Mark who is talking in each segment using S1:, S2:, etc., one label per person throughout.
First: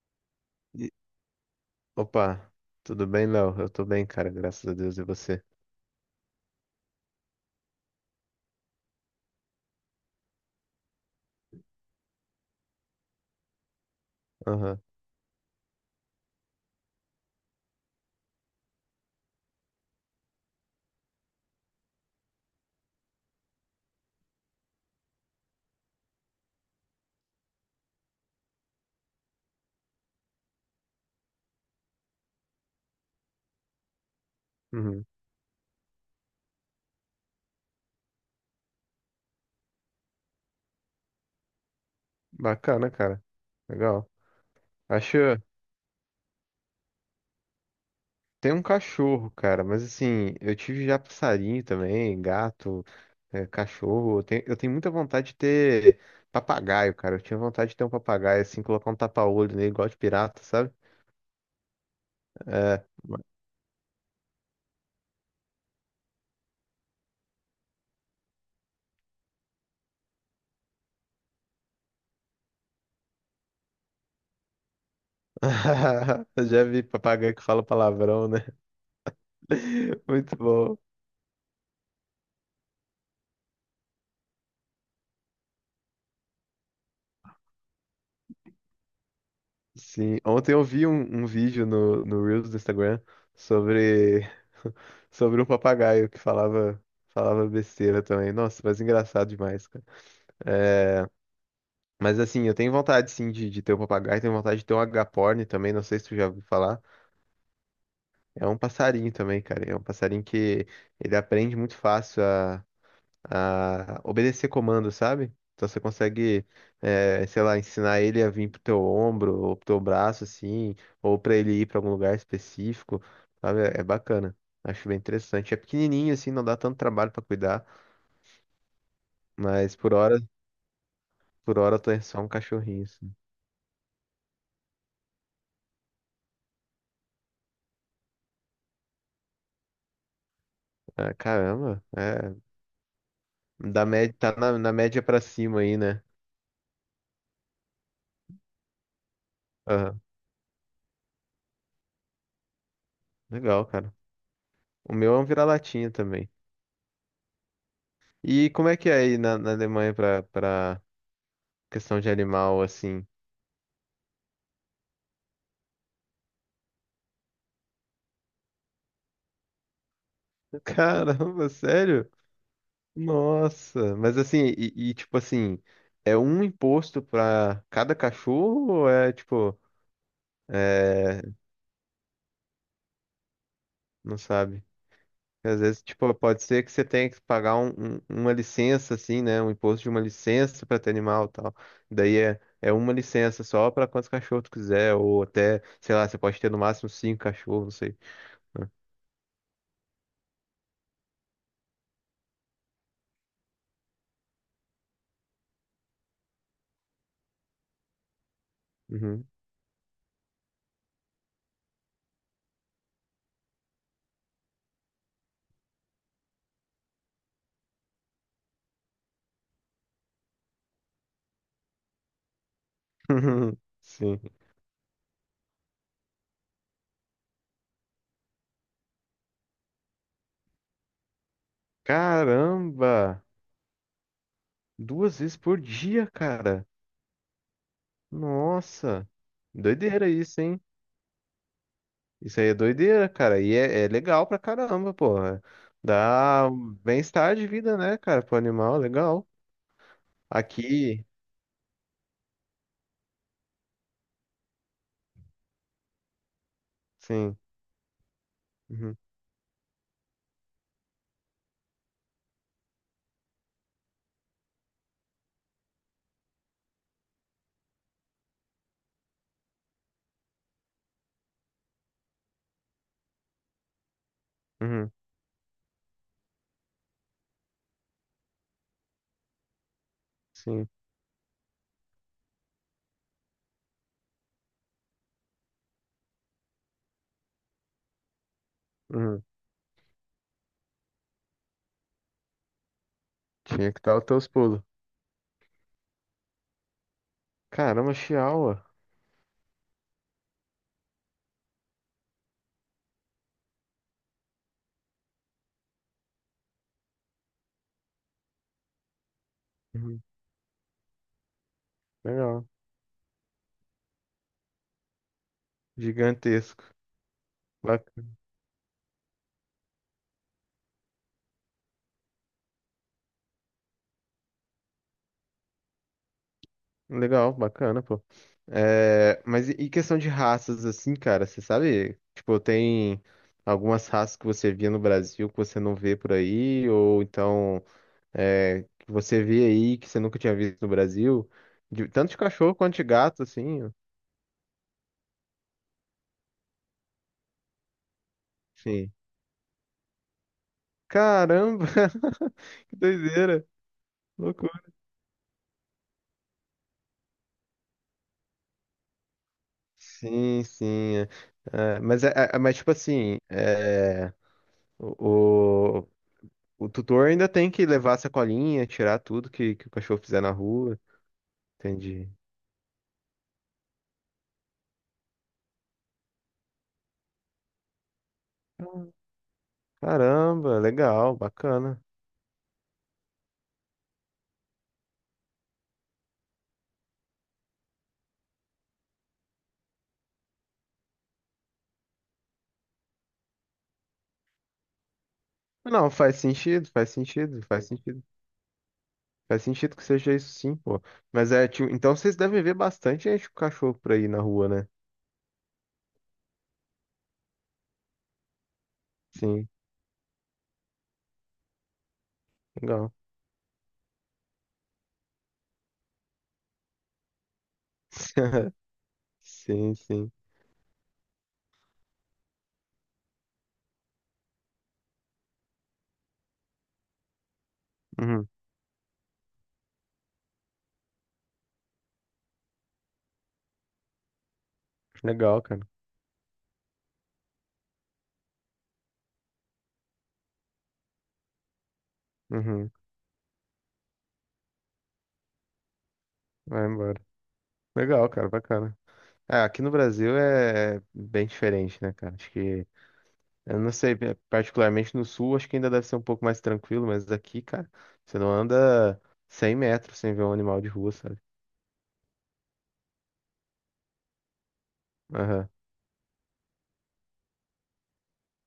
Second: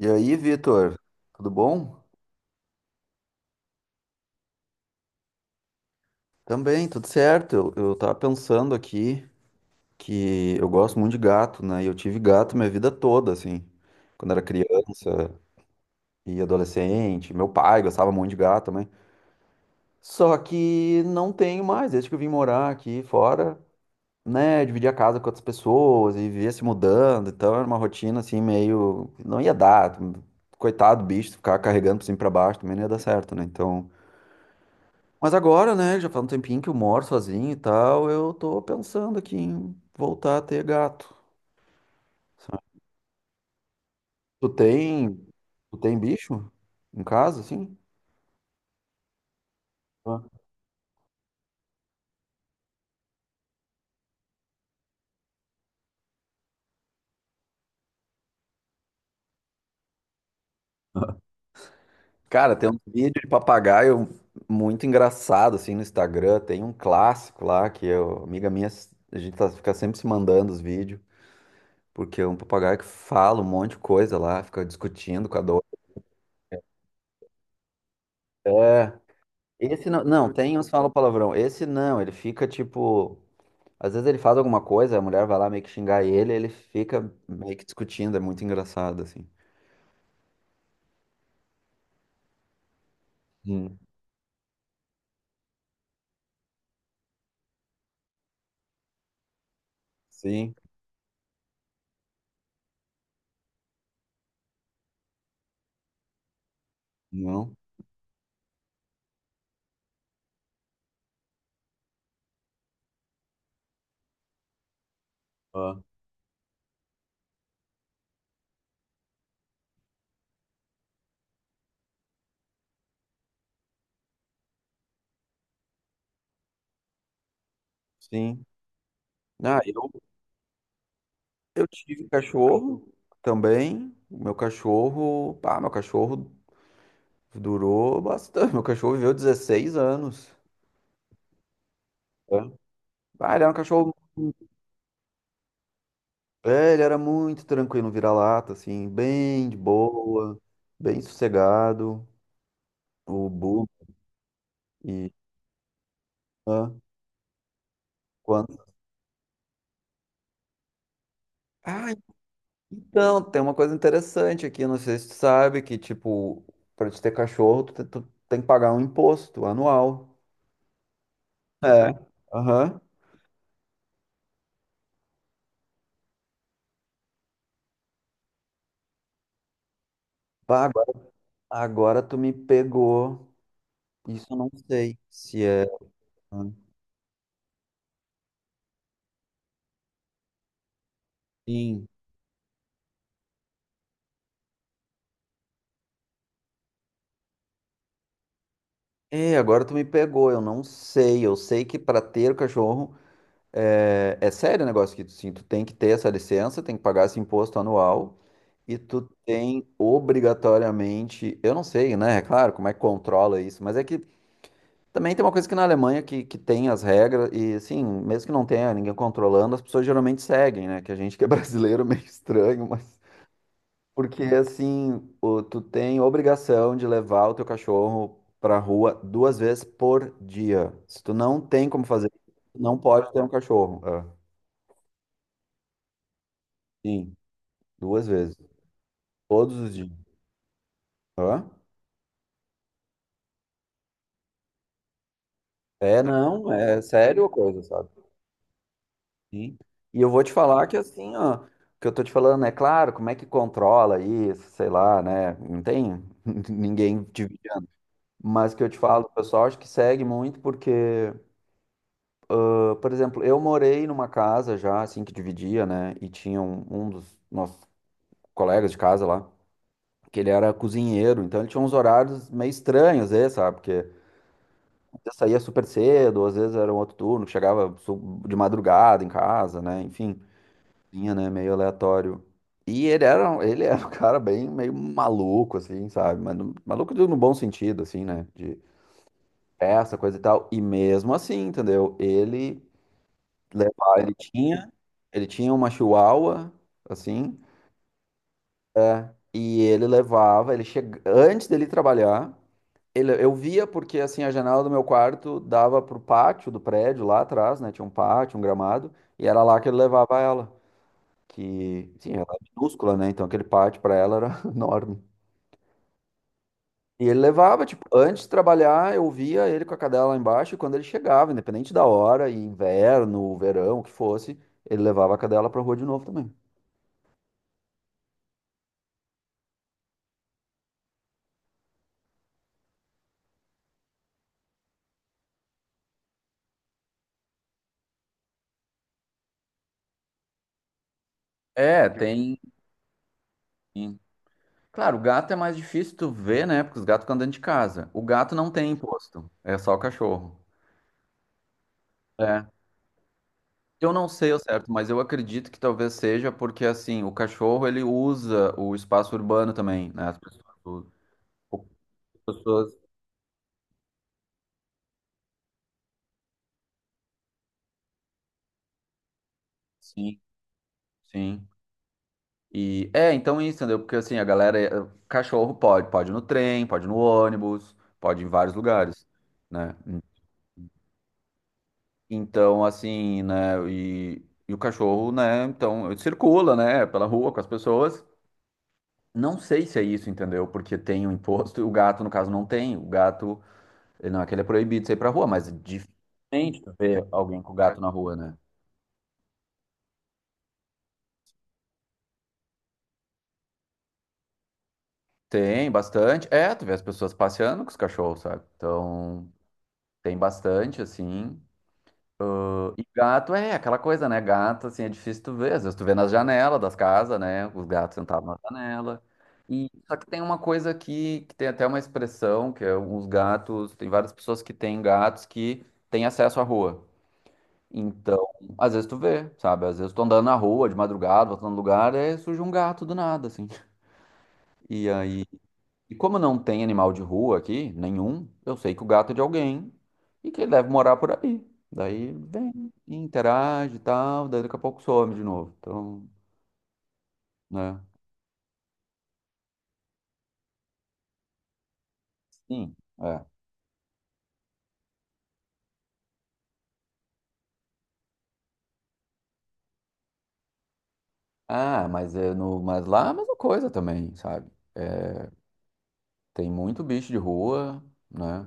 S1: E aí,
S2: E-
S1: Vitor, tudo bom?
S2: Opa, tudo bem, Léo? Eu tô bem, cara, graças a Deus. E você?
S1: Também, tudo certo. Eu tava pensando aqui que eu gosto muito de gato, né? E eu tive gato minha vida toda, assim. Quando era
S2: Aham.
S1: criança e adolescente. Meu pai gostava muito de gato também. Só que não tenho mais, desde que eu vim morar aqui fora, né? Dividir a casa com outras pessoas e vivia se mudando. Então era uma rotina, assim, meio. Não ia dar. Coitado do bicho, ficar carregando pra cima e pra baixo também não ia dar certo, né? Então.
S2: Uhum.
S1: Mas agora, né, já faz um tempinho que eu moro sozinho e tal, eu tô pensando aqui em voltar a ter gato. Sabe?
S2: Bacana, cara. Legal.
S1: Tu tem,
S2: Acho.
S1: tu tem bicho em casa, assim?
S2: Tem um cachorro, cara, mas
S1: Ah.
S2: assim, eu tive já passarinho também, gato, é, cachorro. Eu tenho muita vontade de ter papagaio, cara. Eu tinha vontade de ter um papagaio, assim, colocar um tapa-olho nele, igual de pirata, sabe?
S1: Cara, tem um
S2: É.
S1: vídeo de papagaio muito engraçado, assim, no Instagram. Tem um clássico lá que eu, amiga minha, a gente tá, fica sempre se mandando os vídeos, porque é um papagaio que fala um monte de coisa lá, fica discutindo com a dor.
S2: Eu já vi papagaio que fala palavrão, né?
S1: É, esse não, não,
S2: Muito
S1: tem uns que
S2: bom.
S1: falam palavrão. Esse não, ele fica tipo. Às vezes ele faz alguma coisa, a mulher vai lá meio que xingar ele, ele fica meio que discutindo, é muito engraçado, assim.
S2: Sim, ontem eu vi um vídeo no, no Reels do Instagram
S1: Hum.
S2: sobre, sobre um papagaio que falava, falava besteira também. Nossa, mas engraçado demais, cara.
S1: Sim,
S2: É, mas assim, eu tenho vontade sim de ter um papagaio, tenho vontade de ter um agaporni também, não sei se tu já ouviu falar.
S1: não,
S2: É um passarinho também, cara. É um passarinho que ele aprende muito fácil a obedecer comando, sabe? Então
S1: ah,
S2: você consegue, sei lá, ensinar ele a vir pro teu ombro ou pro teu braço, assim, ou pra ele ir pra algum lugar específico, sabe? É, é bacana. Acho bem interessante. É pequenininho, assim, não dá tanto trabalho pra cuidar,
S1: sim. Ah,
S2: mas
S1: eu,
S2: por
S1: eu
S2: hora eu tô em
S1: tive
S2: só um cachorrinho,
S1: cachorro
S2: assim.
S1: também. O meu cachorro, pá, meu cachorro durou bastante. Meu cachorro viveu 16 anos.
S2: Ah, caramba,
S1: É?
S2: é,
S1: Ah, ele era um
S2: da
S1: cachorro.
S2: média, tá na, na média pra cima aí, né?
S1: É, ele era muito tranquilo, um vira-lata, assim, bem de
S2: Aham.
S1: boa, bem sossegado. O
S2: Legal,
S1: Bu
S2: cara. O
S1: e.
S2: meu é um vira-latinha também.
S1: Ah,
S2: E
S1: quando...
S2: como é que é aí na, na Alemanha pra, pra
S1: ah,
S2: questão de animal, assim?
S1: Então, tem uma coisa interessante aqui, não sei se tu sabe, que tipo, pra te ter cachorro, tu, tu tem que pagar um imposto anual.
S2: Caramba,
S1: É.
S2: sério?
S1: Aham.
S2: Nossa, mas assim, e, tipo assim, é um imposto pra cada cachorro ou é tipo,
S1: Bah, agora,
S2: é,
S1: agora tu me pegou.
S2: não
S1: Isso eu não
S2: sabe?
S1: sei se
S2: Às
S1: é.
S2: vezes, tipo, pode ser que você tenha que pagar uma licença, assim, né? Um imposto de uma licença pra ter animal e tal.
S1: Sim.
S2: Daí é, é uma licença só pra quantos cachorros tu quiser, ou até, sei lá, você pode ter no máximo cinco cachorros, não sei.
S1: É, agora tu me pegou, eu não sei. Eu sei que para ter o cachorro é, é sério o negócio que tu, sim, tu tem que ter essa licença, tem que pagar esse imposto anual e tu
S2: Uhum.
S1: tem obrigatoriamente, eu não sei, né? É claro, como é que controla isso, mas é que também tem uma coisa que na Alemanha que tem as regras, e assim, mesmo que não tenha ninguém controlando, as pessoas geralmente seguem, né? Que a gente que é brasileiro é meio estranho, mas.
S2: Sim.
S1: Porque assim, o- tu tem obrigação de levar o teu cachorro pra rua 2 vezes por dia. Se tu não tem como fazer, tu não pode ter
S2: Caramba!
S1: um cachorro. Ah,
S2: Duas vezes por dia, cara.
S1: sim, duas vezes.
S2: Nossa,
S1: Todos os dias.
S2: doideira isso, hein?
S1: Hã?
S2: Isso aí é doideira, cara. E é, é legal pra caramba, pô. É.
S1: É,
S2: Dá
S1: não,
S2: um
S1: é sério a
S2: bem-estar de
S1: coisa,
S2: vida,
S1: sabe?
S2: né, cara, pro animal, legal.
S1: Sim. E eu vou te falar que
S2: Aqui,
S1: assim, ó, o que eu tô te falando é claro, como é que controla isso, sei lá, né? Não tem ninguém te
S2: sim.
S1: vigiando. Mas que eu te
S2: Uhum,
S1: falo, o pessoal acho que segue muito porque, ah, por exemplo, eu morei numa casa já, assim, que dividia, né? E tinha um dos nossos colegas de casa lá, que ele era cozinheiro, então ele tinha uns horários meio estranhos, às vezes, sabe? Porque às
S2: uhum,
S1: vezes saía super cedo, ou às vezes era um outro turno, que chegava de madrugada em casa, né? Enfim.
S2: sim.
S1: Tinha, né? Meio aleatório. E ele era, ele era um cara bem meio maluco, assim, sabe? Mas maluco no bom sentido, assim, né? De
S2: Uhum.
S1: festa, coisa e tal. E mesmo assim, entendeu? Ele
S2: Tinha que dar
S1: levava,
S2: os teus pulos.
S1: ele tinha uma chihuahua, assim,
S2: Caramba, Chihuahua.
S1: é, e ele levava, ele chega, antes dele trabalhar, ele, eu via porque, assim, a janela do meu quarto dava pro pátio do prédio lá atrás, né? Tinha um pátio, um gramado, e era lá que ele
S2: Uhum,
S1: levava ela. Que, sim, ela é
S2: legal.
S1: minúscula, né? Então aquele pátio para ela era enorme.
S2: Gigantesco.
S1: E ele levava, tipo, antes de trabalhar, eu via ele com a cadela lá embaixo, e quando ele chegava, independente da hora, e inverno, verão, o que fosse, ele levava a cadela pra rua de novo também.
S2: Legal, bacana, pô. É, mas e questão de raças, assim, cara, você sabe? Tipo, tem algumas raças que você via no Brasil que você não vê por aí, ou então é, que você vê aí que você nunca tinha visto no Brasil, de-
S1: É,
S2: tanto de
S1: tem.
S2: cachorro quanto de gato, assim.
S1: Claro, o gato é mais difícil tu ver, né? Porque os gatos ficam dentro de casa. O gato não tem
S2: Sim.
S1: imposto, é só o cachorro.
S2: Caramba,
S1: É.
S2: que doideira,
S1: Eu não sei ao
S2: loucura.
S1: certo, mas eu acredito que talvez seja porque, assim, o cachorro ele usa o espaço urbano também, né? As
S2: Sim,
S1: pessoas,
S2: sim. É. É, mas, é,
S1: as
S2: é- mas, tipo
S1: pessoas.
S2: assim, é, o, o- O tutor ainda tem que levar a sacolinha, tirar tudo que o cachorro
S1: Sim,
S2: fizer na rua.
S1: sim.
S2: Entendi.
S1: E é, então isso, entendeu? Porque assim, a galera, cachorro pode, pode ir no trem, pode ir no ônibus, pode ir em vários lugares, né?
S2: Caramba, legal, bacana.
S1: Então, assim, né, e o cachorro, né, então, ele circula, né, pela rua com as pessoas. Não sei se é isso, entendeu? Porque tem o imposto e o gato, no caso, não tem. O gato, ele não é que ele é proibido de sair pra rua, mas é
S2: Não, faz
S1: dificilmente
S2: sentido,
S1: tu
S2: faz
S1: vê alguém
S2: sentido,
S1: com
S2: faz
S1: gato na
S2: sentido.
S1: rua, né?
S2: Faz sentido que seja isso sim, pô. Mas é, tipo, então vocês devem ver bastante gente com cachorro por aí na rua, né?
S1: Tem bastante. É, tu vê as pessoas passeando com os cachorros, sabe? Então.
S2: Sim,
S1: Tem bastante, assim. E
S2: legal.
S1: gato é aquela coisa, né? Gato, assim, é difícil tu ver. Às vezes tu vê nas janelas das casas, né? Os gatos sentados na janela. E
S2: Sim,
S1: só que
S2: sim.
S1: tem uma coisa aqui, que tem até uma expressão, que é os gatos, tem várias pessoas que têm gatos que têm acesso à rua. Então,
S2: Uhum.
S1: às vezes tu vê, sabe? Às vezes tu andando na rua de madrugada, voltando no lugar, aí surge um gato do nada, assim. E aí,
S2: Legal, cara.
S1: e como não tem animal de rua aqui, nenhum, eu sei que o gato é de alguém e que ele deve morar por aí. Daí
S2: Uhum.
S1: vem, interage e tal, daí daqui a pouco some de novo. Então,
S2: Vai embora.
S1: né?
S2: Legal, cara, bacana. É, aqui no Brasil é bem diferente, né, cara? Acho que
S1: Sim, é.
S2: eu não sei, pe- particularmente no sul, acho que ainda deve ser um pouco mais tranquilo, mas aqui, cara, você não anda 100 metros sem ver um animal de rua, sabe?
S1: Ah, mas, é no, mas lá é a mesma coisa também, sabe? É,
S2: Aham.
S1: tem muito bicho de rua, né?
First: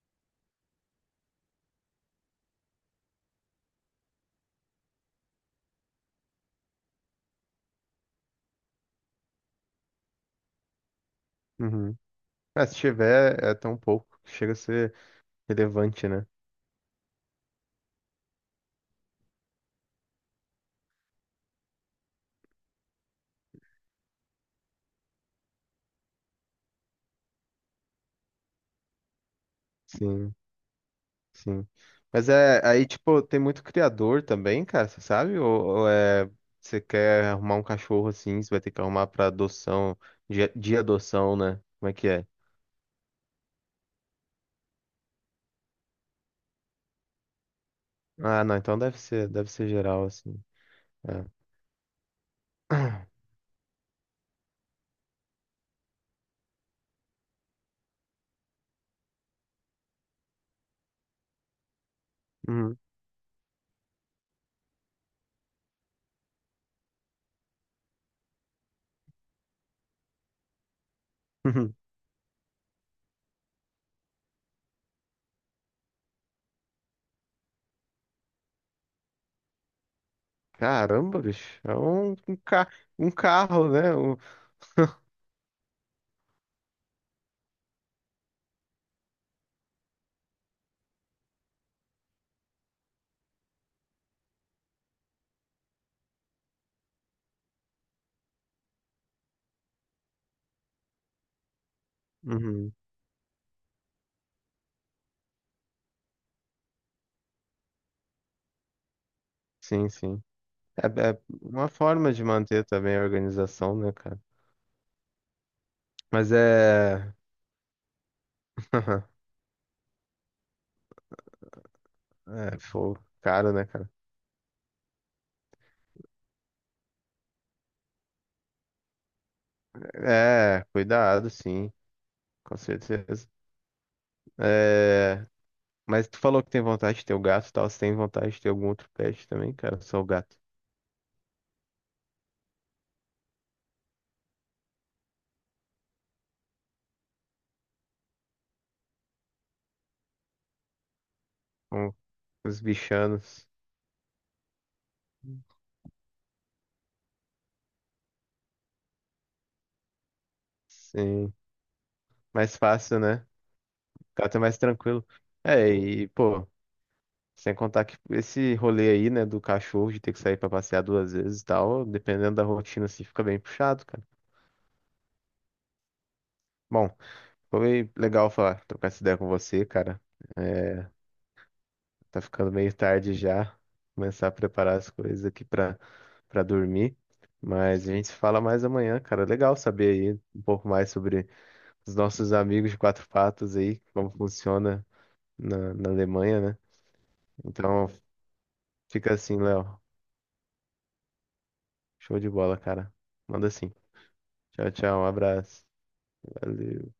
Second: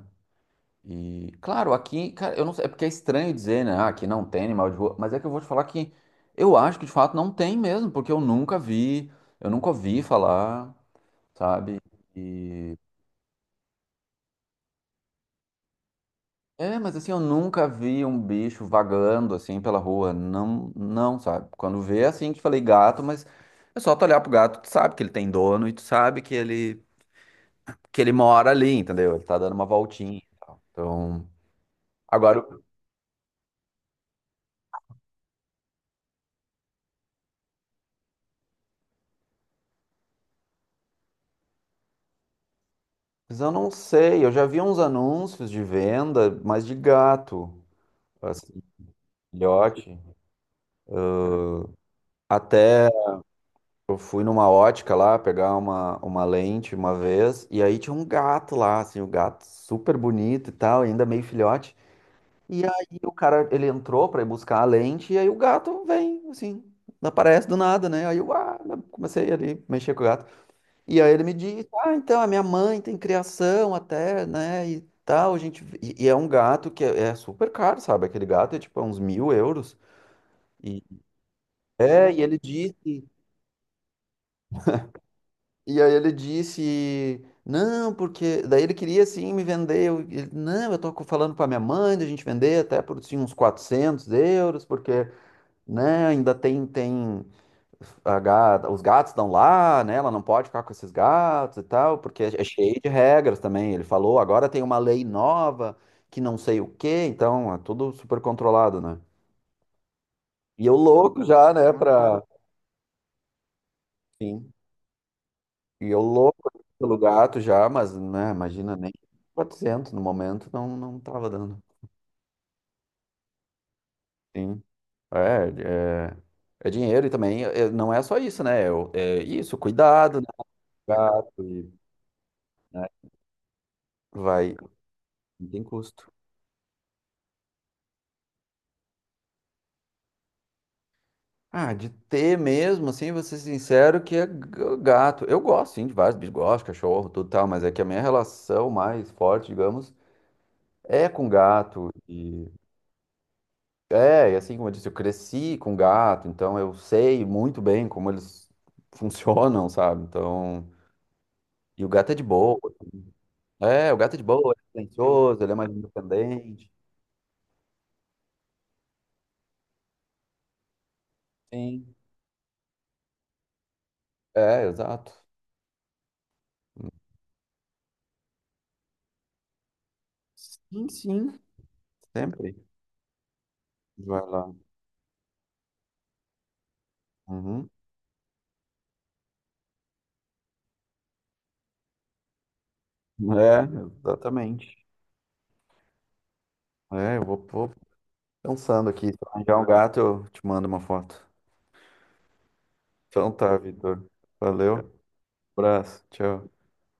S1: E, claro, aqui, cara, eu não sei, é porque é estranho dizer, né? Ah, aqui não tem animal de rua, mas é que eu vou te falar que eu acho que de fato não tem mesmo, porque eu nunca vi, eu nunca ouvi falar, sabe?
S2: Uhum. Ah, se tiver, é tão pouco, que chega a ser relevante, né?
S1: É, mas assim, eu nunca vi um bicho vagando assim pela rua. Não, não, sabe? Quando vê, assim, que falei gato, mas é só tu olhar pro gato, tu sabe que ele tem dono e tu sabe que ele mora ali, entendeu? Ele tá dando uma voltinha.
S2: Sim,
S1: Então,
S2: sim. Mas
S1: agora,
S2: é, aí, tipo, tem muito criador também, cara, você sabe? Ou é, você quer arrumar um cachorro assim, você vai ter que arrumar pra adoção, de adoção, né? Como é que é?
S1: mas eu não sei, eu já vi uns anúncios de venda, mas de gato,
S2: Ah, não,
S1: assim,
S2: então deve ser
S1: filhote.
S2: geral, assim. É.
S1: Até eu fui numa ótica lá pegar uma lente uma vez, e aí tinha um gato lá, assim, o gato super bonito e tal, ainda meio filhote. E
S2: Uhum.
S1: aí o cara, ele entrou pra ir buscar a lente, e aí o gato vem, assim, aparece do nada, né? Aí eu ah, comecei ali, mexer com o gato. E aí ele me disse, ah, então, a minha mãe tem criação até, né, e tal, a gente... E, e é um gato que é, é super caro, sabe? Aquele gato é tipo é uns €1.000. E,
S2: Caramba, bicho. É
S1: é,
S2: um,
S1: e
S2: um,
S1: ele
S2: ca
S1: disse...
S2: um carro, né? Um-
S1: E aí ele disse, não, porque... Daí ele queria, assim, me vender. Eu, ele, não, eu tô falando com a minha mãe, da gente vender até por, assim, uns €400, porque... Né? Ainda tem, tem os gatos estão lá, né? Ela não pode ficar com esses gatos e tal, porque é
S2: Uhum.
S1: cheio de regras também. Ele falou, agora tem uma lei nova que não sei o quê, então é tudo super controlado, né?
S2: Sim, sim.
S1: E eu
S2: É, é
S1: louco já,
S2: uma
S1: né,
S2: forma
S1: pra...
S2: de manter também a organização, né, cara?
S1: Sim. E eu
S2: Mas
S1: louco pelo
S2: é.
S1: gato já, mas, né, imagina, nem 400 no momento não, não tava dando.
S2: É, pô, caro, né, cara?
S1: Sim. É, é, é dinheiro e também é, não é só isso, né? Eu- é isso, cuidado, né?
S2: É, cuidado,
S1: Gato e
S2: sim, com certeza.
S1: vai.
S2: É,
S1: Não tem
S2: mas
S1: custo.
S2: tu falou que tem vontade de ter o gato e tal. Você tem vontade de ter algum outro pet também, cara? Só o gato.
S1: Ah, de ter mesmo, assim, vou ser sincero, que é gato. Eu gosto, sim, de vários bichos, gosto, de cachorro, tudo tal, mas é que a minha relação mais forte, digamos, é com gato.
S2: Com
S1: E
S2: os bichanos.
S1: é, e assim como eu disse, eu cresci com gato, então eu sei muito bem como eles funcionam, sabe? Então,
S2: Sim.
S1: e o gato é de
S2: Mais
S1: boa.
S2: fácil, né?
S1: É, o gato é
S2: O
S1: de
S2: gato é
S1: boa,
S2: mais
S1: ele é
S2: tranquilo.
S1: silencioso, ele é
S2: É,
S1: mais
S2: e, pô.
S1: independente.
S2: Sem contar que esse rolê aí, né, do cachorro de ter que sair pra passear duas vezes e tal,
S1: Sim.
S2: dependendo da rotina, assim, fica bem puxado, cara.
S1: É, exato.
S2: Bom, foi legal falar, trocar essa ideia com você, cara. É,
S1: Sim, sim,
S2: tá ficando
S1: sempre.
S2: meio tarde já,
S1: Vai
S2: começar a
S1: lá.
S2: preparar as coisas aqui pra, pra dormir.
S1: Uhum.
S2: Mas a gente se fala mais amanhã, cara. Legal saber aí um pouco mais sobre os nossos amigos de quatro patas
S1: É,
S2: aí, como funciona
S1: exatamente.
S2: na, na Alemanha, né?
S1: É, eu vou, vou
S2: Então,
S1: pensando aqui.
S2: fica
S1: Se eu
S2: assim,
S1: arranjar um
S2: Léo.
S1: gato, eu te mando uma foto.
S2: Show de bola, cara.
S1: Então
S2: Manda
S1: tá,
S2: assim.
S1: Vitor.
S2: Tchau,
S1: Valeu.
S2: tchau. Um abraço.
S1: Abraço. Tchau.
S2: Valeu.